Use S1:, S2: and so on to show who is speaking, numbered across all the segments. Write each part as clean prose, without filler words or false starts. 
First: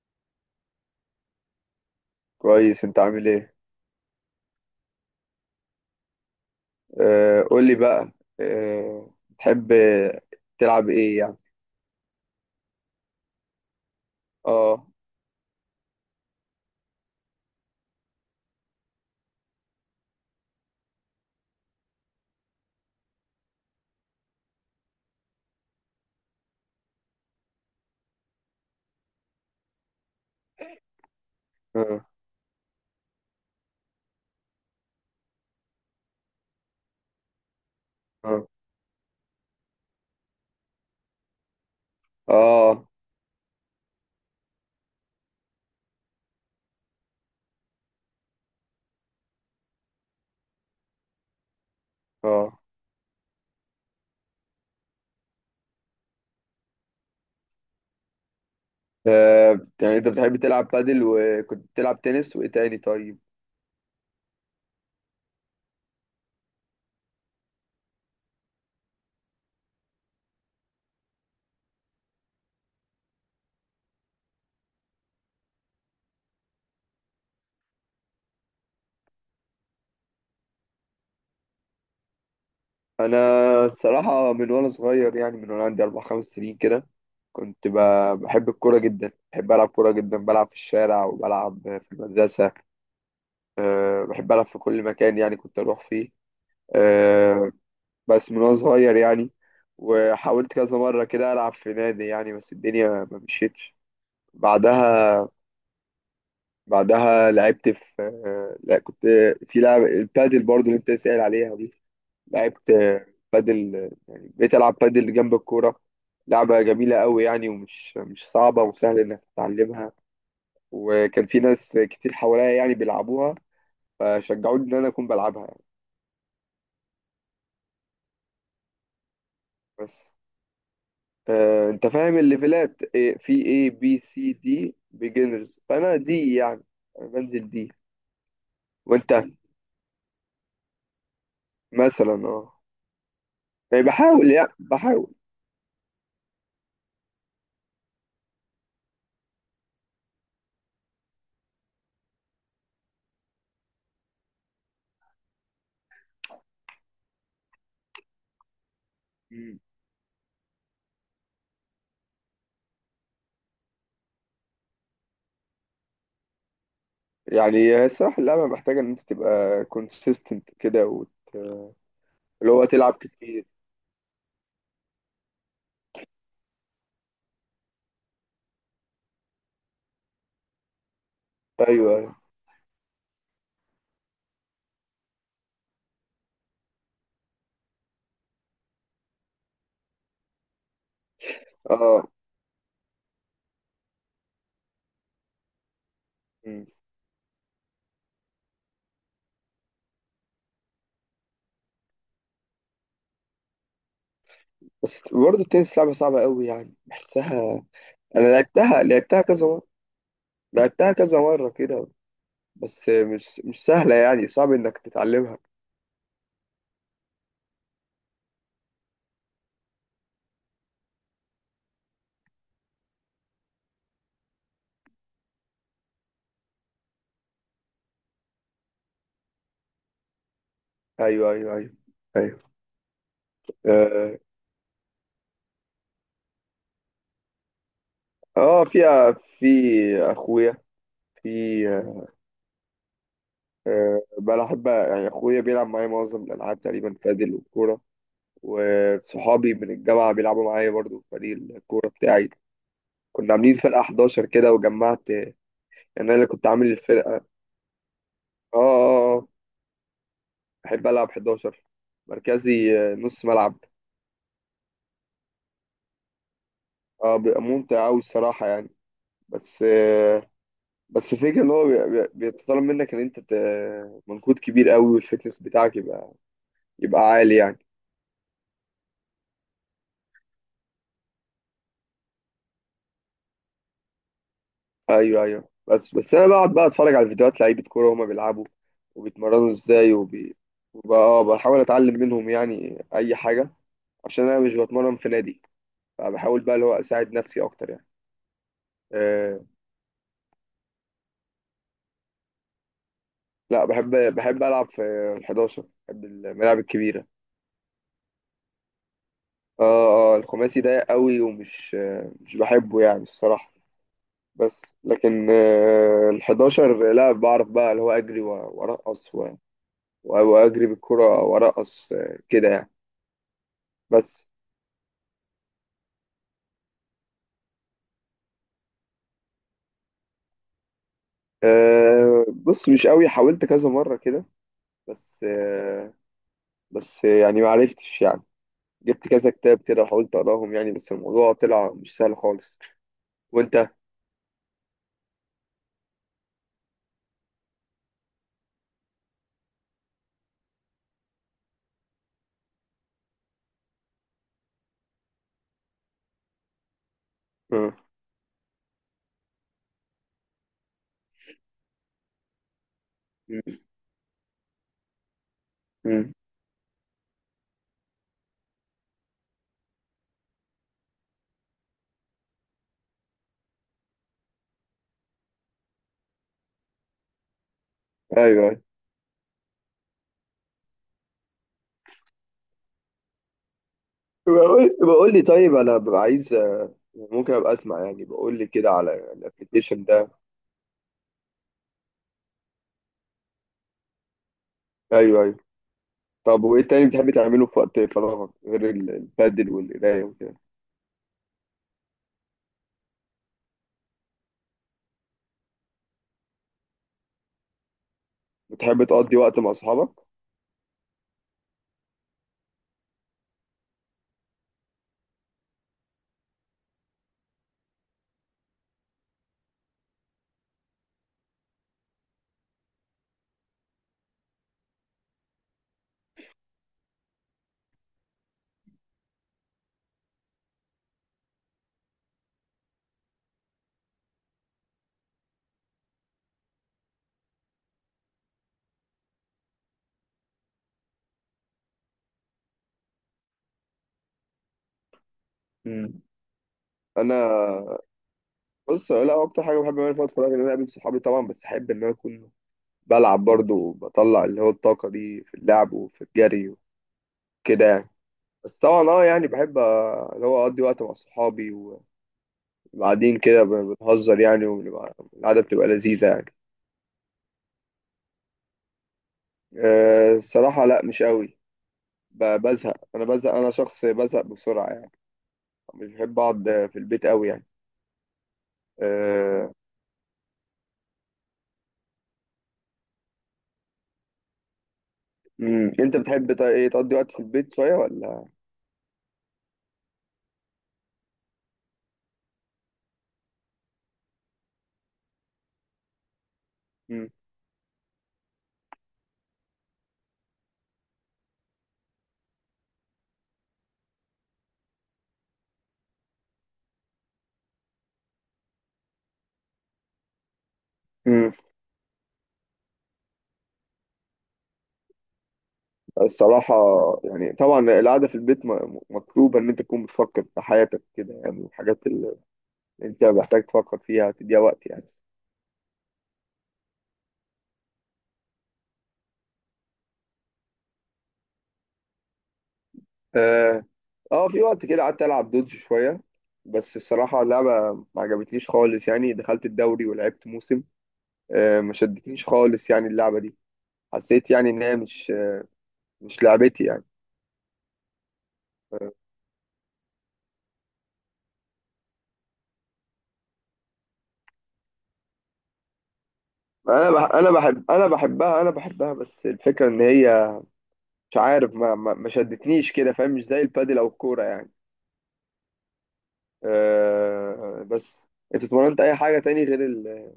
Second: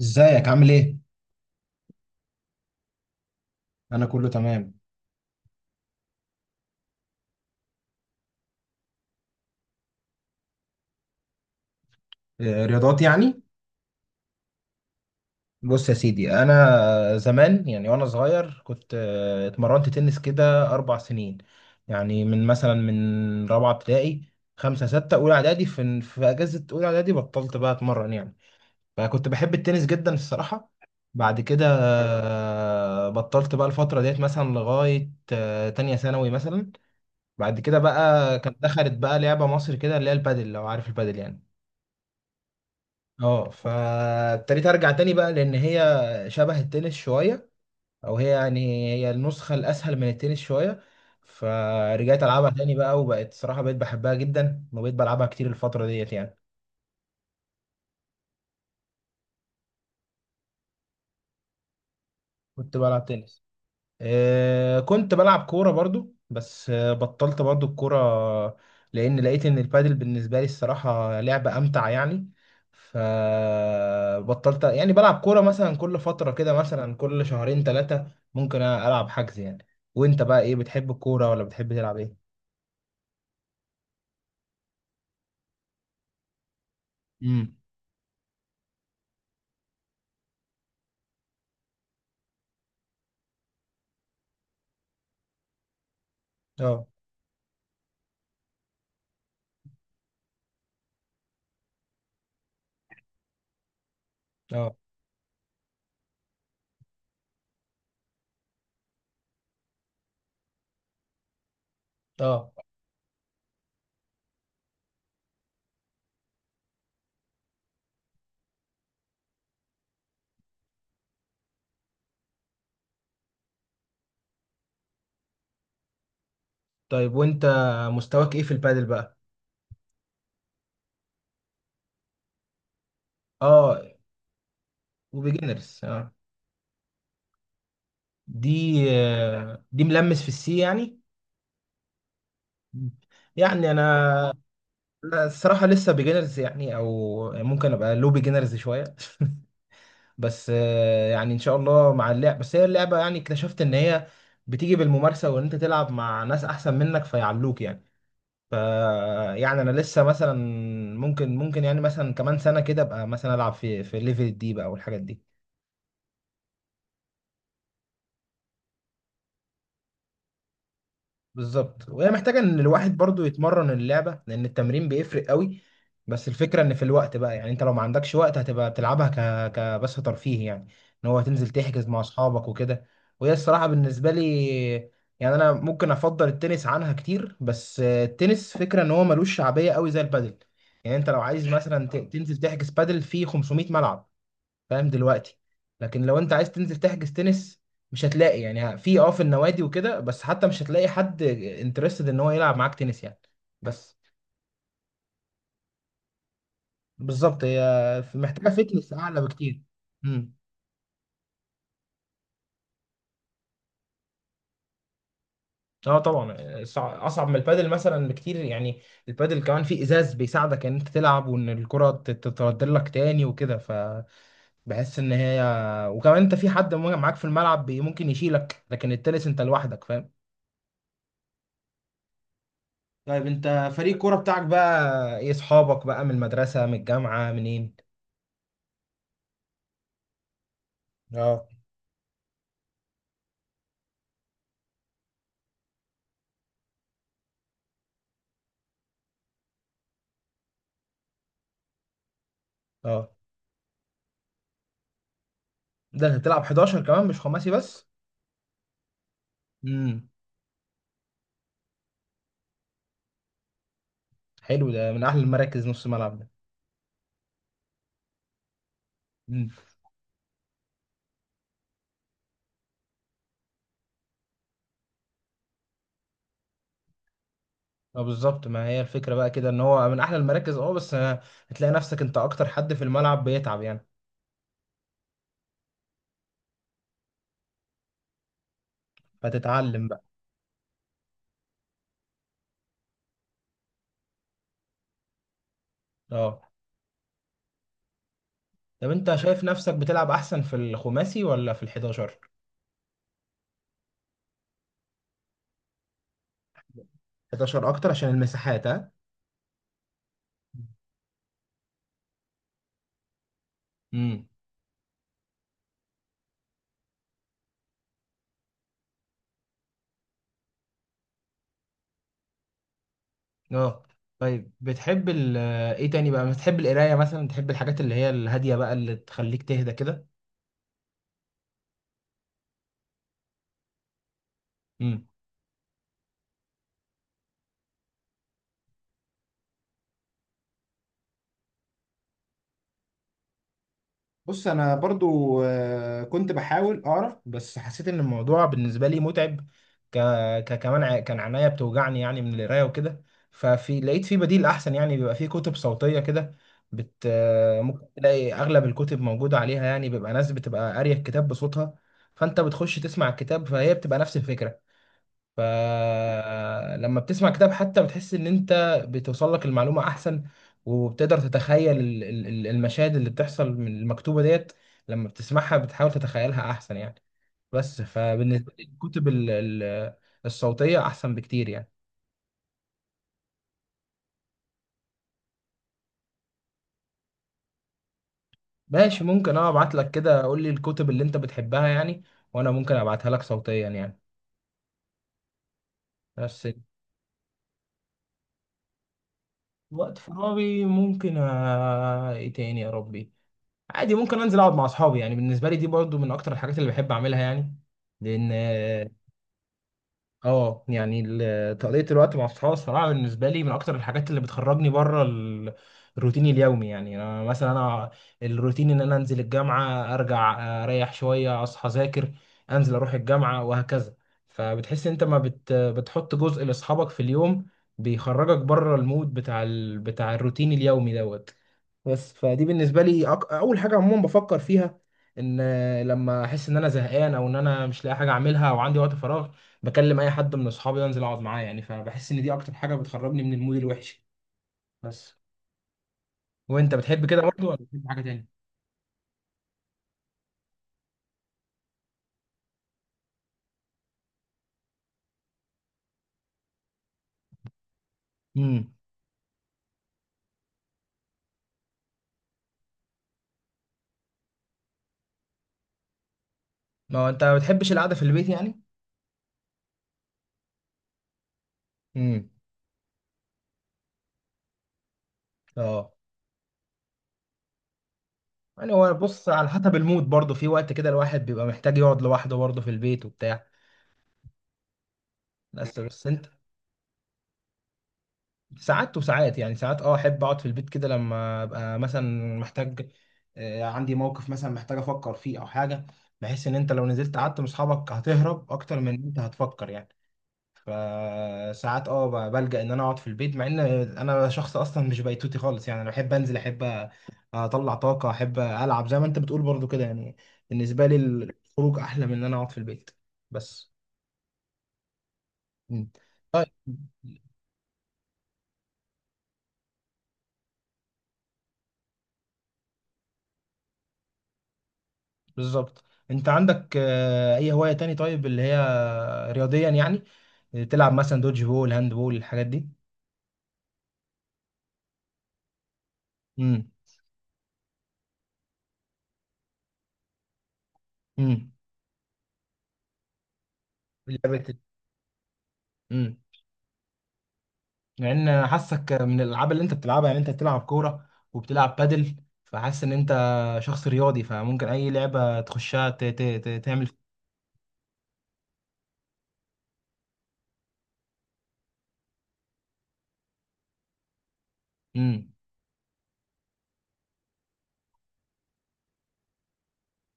S1: ازيك عامل ايه؟
S2: كويس، انت عامل ايه؟
S1: انا كله تمام.
S2: آه، قول لي بقى. آه. تحب تلعب ايه يعني؟
S1: آه، رياضات يعني.
S2: اه،
S1: بص يا سيدي، انا زمان يعني وانا صغير كنت اتمرنت تنس كده اربع سنين، يعني من مثلا من رابعه ابتدائي خمسه سته اولى اعدادي. في اجازه اولى اعدادي بطلت بقى اتمرن يعني، فكنت بحب التنس جدا الصراحه. بعد كده
S2: اه،
S1: بطلت بقى الفتره ديت مثلا لغايه تانية ثانوي مثلا. بعد كده بقى
S2: اه،
S1: كانت دخلت بقى لعبه مصر كده اللي هي البادل، لو عارف البادل يعني.
S2: اه،
S1: اه، فابتديت ارجع تاني بقى لان هي شبه التنس شويه، او هي يعني هي النسخه الاسهل من التنس شويه. فرجعت العبها
S2: اه.
S1: تاني بقى، وبقت صراحه بقيت بحبها جدا وبقيت بلعبها كتير الفتره ديت يعني.
S2: آه، يعني انت بتحب تلعب بادل وكنت بتلعب تنس وايه
S1: كنت
S2: تاني
S1: بلعب
S2: طيب؟
S1: تنس، كنت بلعب كورة برضو، بس بطلت برضو الكورة، لأن لقيت إن البادل بالنسبة لي الصراحة لعبة أمتع يعني. فبطلت يعني بلعب كورة، مثلا كل فترة كده، مثلا كل شهرين ثلاثة ممكن ألعب حجز يعني. وأنت بقى إيه، بتحب الكورة ولا بتحب تلعب إيه؟
S2: انا الصراحه من وانا صغير، يعني من وانا عندي 4 5 سنين كده،
S1: امم
S2: كنت بحب الكوره جدا، بحب العب كوره جدا، بلعب في الشارع وبلعب في المدرسه. بحب العب في كل مكان يعني، كنت اروح فيه.
S1: اه.
S2: آه، بس من وانا صغير يعني. وحاولت كذا مرة كده ألعب في نادي يعني، بس الدنيا ما مشيتش.
S1: اه.
S2: بعدها بعدها لعبت في لا كنت في لعب البادل برضو اللي انت سائل عليها دي.
S1: اه،
S2: لعبت بادل، يعني بقيت ألعب بادل جنب الكورة. لعبة جميلة قوي يعني، ومش مش صعبة، وسهل إنك تتعلمها. وكان في ناس كتير حواليا يعني بيلعبوها، فشجعوني إن أنا أكون بلعبها يعني.
S1: طيب وانت مستواك ايه في البادل بقى؟
S2: بس انت فاهم الليفلات إيه، في اي
S1: اه،
S2: بي سي دي بيجنرز،
S1: وبيجنرز
S2: فانا
S1: اه.
S2: دي يعني. انا بنزل دي.
S1: دي
S2: وانت
S1: دي ملمس في السي يعني.
S2: مثلا،
S1: يعني
S2: يعني بحاول،
S1: انا، لا الصراحة لسه بيجنرز يعني، او ممكن ابقى لو بيجنرز شوية. بس يعني ان شاء الله مع اللعب، بس هي اللعبة يعني اكتشفت ان هي بتيجي بالممارسة، وان انت تلعب مع ناس احسن منك فيعلوك يعني. ف
S2: مم.
S1: يعني انا لسه مثلا ممكن يعني مثلا كمان سنة كده ابقى مثلا العب في ليفل الدي بقى والحاجات دي.
S2: يعني هي الصراحه، اللعبه محتاجه ان انت تبقى كونسيستنت كده
S1: بالظبط، وهي محتاجة
S2: اللي
S1: ان
S2: هو تلعب
S1: الواحد برضو
S2: كتير.
S1: يتمرن اللعبة، لان التمرين بيفرق قوي. بس الفكرة ان في الوقت بقى، يعني انت لو ما عندكش وقت هتبقى بتلعبها كبس ترفيه يعني، ان هو هتنزل تحجز
S2: ايوه،
S1: مع
S2: أيوه.
S1: اصحابك وكده. وهي الصراحة بالنسبة لي، يعني انا ممكن افضل التنس عنها كتير، بس التنس فكرة ان هو ملوش شعبية قوي زي البادل. يعني انت لو عايز مثلا
S2: اه.
S1: تنزل تحجز بادل في 500 ملعب، فاهم دلوقتي؟ لكن لو انت عايز
S2: مم.
S1: تنزل تحجز تنس، مش هتلاقي يعني في اه في النوادي وكده، بس حتى مش هتلاقي حد انترستد ان هو يلعب معاك تنس يعني. بس
S2: بس برضه التنس لعبه صعبه قوي يعني،
S1: بالظبط، هي
S2: بحسها. انا
S1: محتاجه
S2: لعبتها
S1: فتنس اعلى
S2: لعبتها كذا
S1: بكتير.
S2: مره،
S1: امم
S2: لعبتها كذا مره كده. بس مش سهله، يعني صعب انك تتعلمها.
S1: اه طبعا. اصعب من البادل مثلا بكتير يعني. البادل كمان فيه ازاز بيساعدك ان انت تلعب، وان الكره تتردل لك تاني وكده، فبحس ان هي، وكمان انت في حد معاك في الملعب ممكن يشيلك، لكن التنس انت لوحدك، فاهم؟
S2: ايوه، ايوه، ايوه، ايوه.
S1: طيب، انت فريق الكوره
S2: آه.
S1: بتاعك بقى ايه؟ اصحابك بقى من المدرسه، من الجامعه، منين؟
S2: اه، فيها. في اخويا في
S1: اه.
S2: آه، بلعب، يعني اخويا بيلعب معايا معظم الالعاب تقريبا، بادل والكوره. وصحابي من الجامعه بيلعبوا معايا برضو في فريق الكوره بتاعي.
S1: اه،
S2: كنا عاملين فرقه 11 كده، وجمعت يعني.
S1: ده
S2: انا
S1: انت
S2: اللي
S1: بتلعب
S2: كنت عامل
S1: 11 كمان،
S2: الفرقه.
S1: مش
S2: اه،
S1: خماسي بس؟
S2: اه، اه.
S1: امم
S2: بحب العب 11 مركزي، نص ملعب.
S1: حلو، ده من احلى المراكز نص ملعب ده.
S2: اه، بيبقى ممتع قوي الصراحه يعني.
S1: امم
S2: بس آه، بس الفكره ان هو بيتطلب منك ان انت منكود كبير قوي، والفتنس بتاعك يبقى عالي يعني.
S1: اه، بالظبط، ما هي الفكره بقى كده ان هو من احلى المراكز، اه بس هتلاقي نفسك انت اكتر حد في الملعب بيتعب يعني.
S2: ايوه، ايوه. بس انا بقعد بقى اتفرج على فيديوهات لعيبه كوره وهما بيلعبوا، وبيتمرنوا
S1: فتتعلم
S2: ازاي
S1: بقى.
S2: وبقى بحاول اتعلم منهم يعني اي حاجه، عشان انا مش بتمرن في نادي، فبحاول
S1: اه،
S2: بقى اللي هو اساعد نفسي اكتر يعني.
S1: طب انت
S2: أه،
S1: شايف نفسك بتلعب احسن في الخماسي ولا في ال 11؟
S2: لا. بحب العب في ال 11، بحب الملاعب الكبيره.
S1: 11 اكتر عشان المساحات، ها؟
S2: اه، اه. الخماسي ضيق قوي، ومش آه، مش بحبه يعني الصراحه.
S1: امم
S2: بس لكن ال 11، لا بعرف بقى اللي هو اجري وارقص واجري بالكره وارقص كده يعني.
S1: اه.
S2: بس.
S1: طيب، بتحب ال ايه تاني بقى؟ بتحب القرايه مثلا؟ بتحب الحاجات اللي هي الهاديه بقى، اللي تخليك تهدى كده؟
S2: آه، بص مش قوي. حاولت كذا مرة كده،
S1: امم
S2: بس آه بس يعني ما عرفتش يعني. جبت كذا كتاب كده وحاولت أقراهم يعني، بس الموضوع طلع مش سهل خالص. وأنت؟
S1: بص انا برضو كنت بحاول اقرا، بس حسيت ان الموضوع بالنسبه لي متعب. ك... كمان كان عينيا بتوجعني يعني من القرايه وكده. ففي لقيت في بديل احسن يعني، بيبقى في كتب صوتيه كده بت آه،
S2: آه.
S1: ممكن تلاقي اغلب الكتب موجوده عليها. يعني بيبقى ناس بتبقى قاريه الكتاب بصوتها، فانت بتخش تسمع الكتاب،
S2: م-
S1: فهي بتبقى نفس الفكره.
S2: م.
S1: فلما بتسمع كتاب، حتى بتحس ان انت بتوصل لك المعلومة احسن، وبتقدر تتخيل المشاهد اللي بتحصل من المكتوبة ديت، لما بتسمعها بتحاول تتخيلها احسن يعني. بس
S2: أيوه،
S1: فبالنسبة
S2: أيوه.
S1: لي الكتب الصوتية احسن بكتير يعني.
S2: بقول لي طيب أنا ببقى عايز، ممكن أبقى أسمع، يعني بقول لي كده
S1: ماشي،
S2: على
S1: ممكن اه ابعت
S2: الأبلكيشن
S1: لك
S2: ده.
S1: كده، قول لي الكتب اللي انت بتحبها يعني، وانا ممكن ابعتها لك صوتيا يعني.
S2: أيوه، أيوه. طب
S1: بس،
S2: وإيه تاني بتحب تعمله في وقت فراغك غير البادل
S1: وقت
S2: والقراية وكده؟
S1: فراغي ممكن ايه تاني يا ربي، عادي ممكن انزل اقعد مع اصحابي، يعني بالنسبه لي دي برضو من اكتر الحاجات اللي بحب اعملها يعني، لان
S2: بتحب
S1: اه،
S2: تقضي وقت مع أصحابك؟
S1: آه، يعني تقضيه الوقت مع اصحابي الصراحه بالنسبه لي من اكتر الحاجات اللي بتخرجني بره ال الروتين اليومي، يعني انا مثلا انا الروتين ان انا انزل الجامعه، ارجع اريح شويه، اصحى اذاكر، انزل اروح الجامعه وهكذا. فبتحس انت ما بتحط جزء لاصحابك في اليوم بيخرجك بره المود بتاع الروتين اليومي دوت. بس فدي بالنسبه لي اول حاجه عموما بفكر فيها، ان لما احس ان انا زهقان، او ان انا مش لاقي حاجه اعملها، او عندي وقت فراغ، بكلم اي حد من اصحابي، انزل اقعد معاه، يعني فبحس ان دي اكتر حاجه بتخرجني من المود الوحش بس.
S2: م.
S1: وانت بتحب كده
S2: أنا
S1: برضه ولا بتحب حاجه تاني؟
S2: بص، لا، هو اكتر حاجه بحب اعملها في وقت فراغي ان انا اقابل صحابي طبعا، بس احب ان انا اكون بلعب برضه، وبطلع اللي هو الطاقه دي في اللعب وفي الجري وكده يعني. بس
S1: امم
S2: طبعا، يعني بحب اللي هو اقضي وقت مع صحابي. وبعدين كده بنهزر يعني، القعده بتبقى لذيذه يعني.
S1: ما هو انت ما بتحبش القعده في البيت يعني؟
S2: آه، الصراحه لا، مش قوي.
S1: امم
S2: بزهق، انا بزهق، انا شخص بزهق بسرعه يعني. مش
S1: اه،
S2: بحب اقعد في البيت قوي يعني.
S1: يعني هو بص، على
S2: أه.
S1: حسب المود برضه، في وقت كده الواحد بيبقى محتاج يقعد لوحده برضه في البيت وبتاع.
S2: مم.
S1: بس
S2: انت
S1: بس انت،
S2: بتحب ايه، تقضي وقت في البيت شويه ولا؟
S1: ساعات وساعات، يعني ساعات اه احب اقعد في البيت كده لما ابقى مثلا محتاج، عندي موقف مثلا محتاج افكر فيه او حاجه، بحيث ان انت لو نزلت قعدت مع اصحابك هتهرب اكتر من ان انت هتفكر يعني. فساعات اه بلجأ ان انا اقعد في البيت، مع ان انا شخص اصلا مش بيتوتي خالص يعني، انا بحب انزل، احب اطلع طاقه، احب العب زي ما انت بتقول برضو كده يعني. بالنسبه لي
S2: مم.
S1: الخروج احلى من ان انا اقعد في البيت. بس مم. طيب
S2: الصراحة، يعني طبعا القعدة في البيت مطلوبة إن أنت تكون بتفكر في حياتك كده، يعني الحاجات اللي أنت محتاج تفكر فيها تديها وقت يعني.
S1: بالظبط. انت عندك اي هواية تاني طيب، اللي هي رياضيا يعني، تلعب مثلا دوج بول، هاند بول، الحاجات دي؟
S2: آه. في وقت كده قعدت ألعب دودج شوية.
S1: امم
S2: بس الصراحة اللعبة ما عجبتنيش خالص يعني، دخلت الدوري ولعبت موسم.
S1: امم
S2: آه، ما شدتنيش خالص يعني اللعبة دي. حسيت يعني
S1: لعبة.
S2: إن هي مش
S1: امم
S2: مش لعبتي يعني.
S1: لان انا حاسك من الالعاب اللي انت بتلعبها يعني، انت بتلعب كورة وبتلعب بادل، فحاسس ان انت شخص رياضي، فممكن اي لعبة تخشها تعمل.
S2: أنا بحبها، بس الفكرة إن هي مش عارف، ما شدتنيش كده، فاهم؟ مش زي البادل أو الكورة يعني.
S1: امم
S2: بس انت اتمرنت اي حاجه تاني غير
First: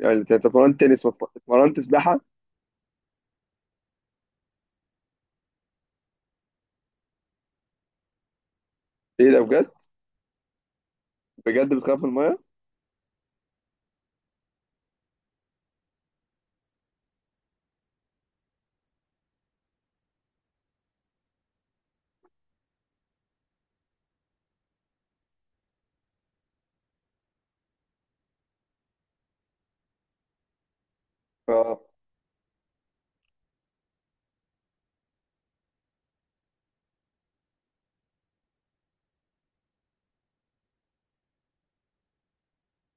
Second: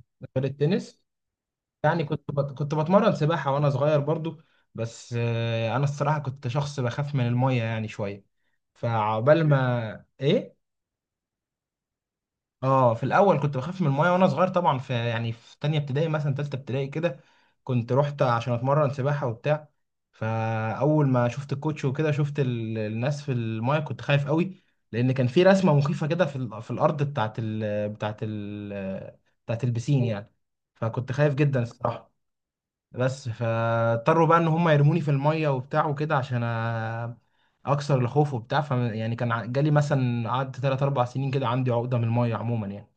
S2: يعني انت
S1: غير
S2: اتمرنت
S1: التنس،
S2: تنس واتمرنت
S1: يعني
S2: سباحه؟
S1: كنت بتمرن سباحة وانا صغير برضو، بس انا الصراحة كنت شخص بخاف من المية يعني شوية،
S2: ايه ده،
S1: فعقبال
S2: بجد؟
S1: ما ايه.
S2: بجد، بتخاف من
S1: اه، في الاول كنت بخاف من المايه وانا صغير طبعا، في يعني في تانية ابتدائي مثلا، تالتة ابتدائي كده، كنت رحت عشان اتمرن سباحة وبتاع، فاول ما شفت الكوتش وكده، شفت الناس في المايه كنت خايف قوي، لان كان في رسمة مخيفة كده في الارض بتاعت البسين يعني، فكنت خايف جدا
S2: الميه؟
S1: الصراحة. بس فاضطروا بقى ان هم يرموني في المايه وبتاع وكده عشان اكسر الخوف وبتاع، ف يعني كان جالي مثلا، قعدت 3 4 سنين كده عندي عقدة من المايه عموما يعني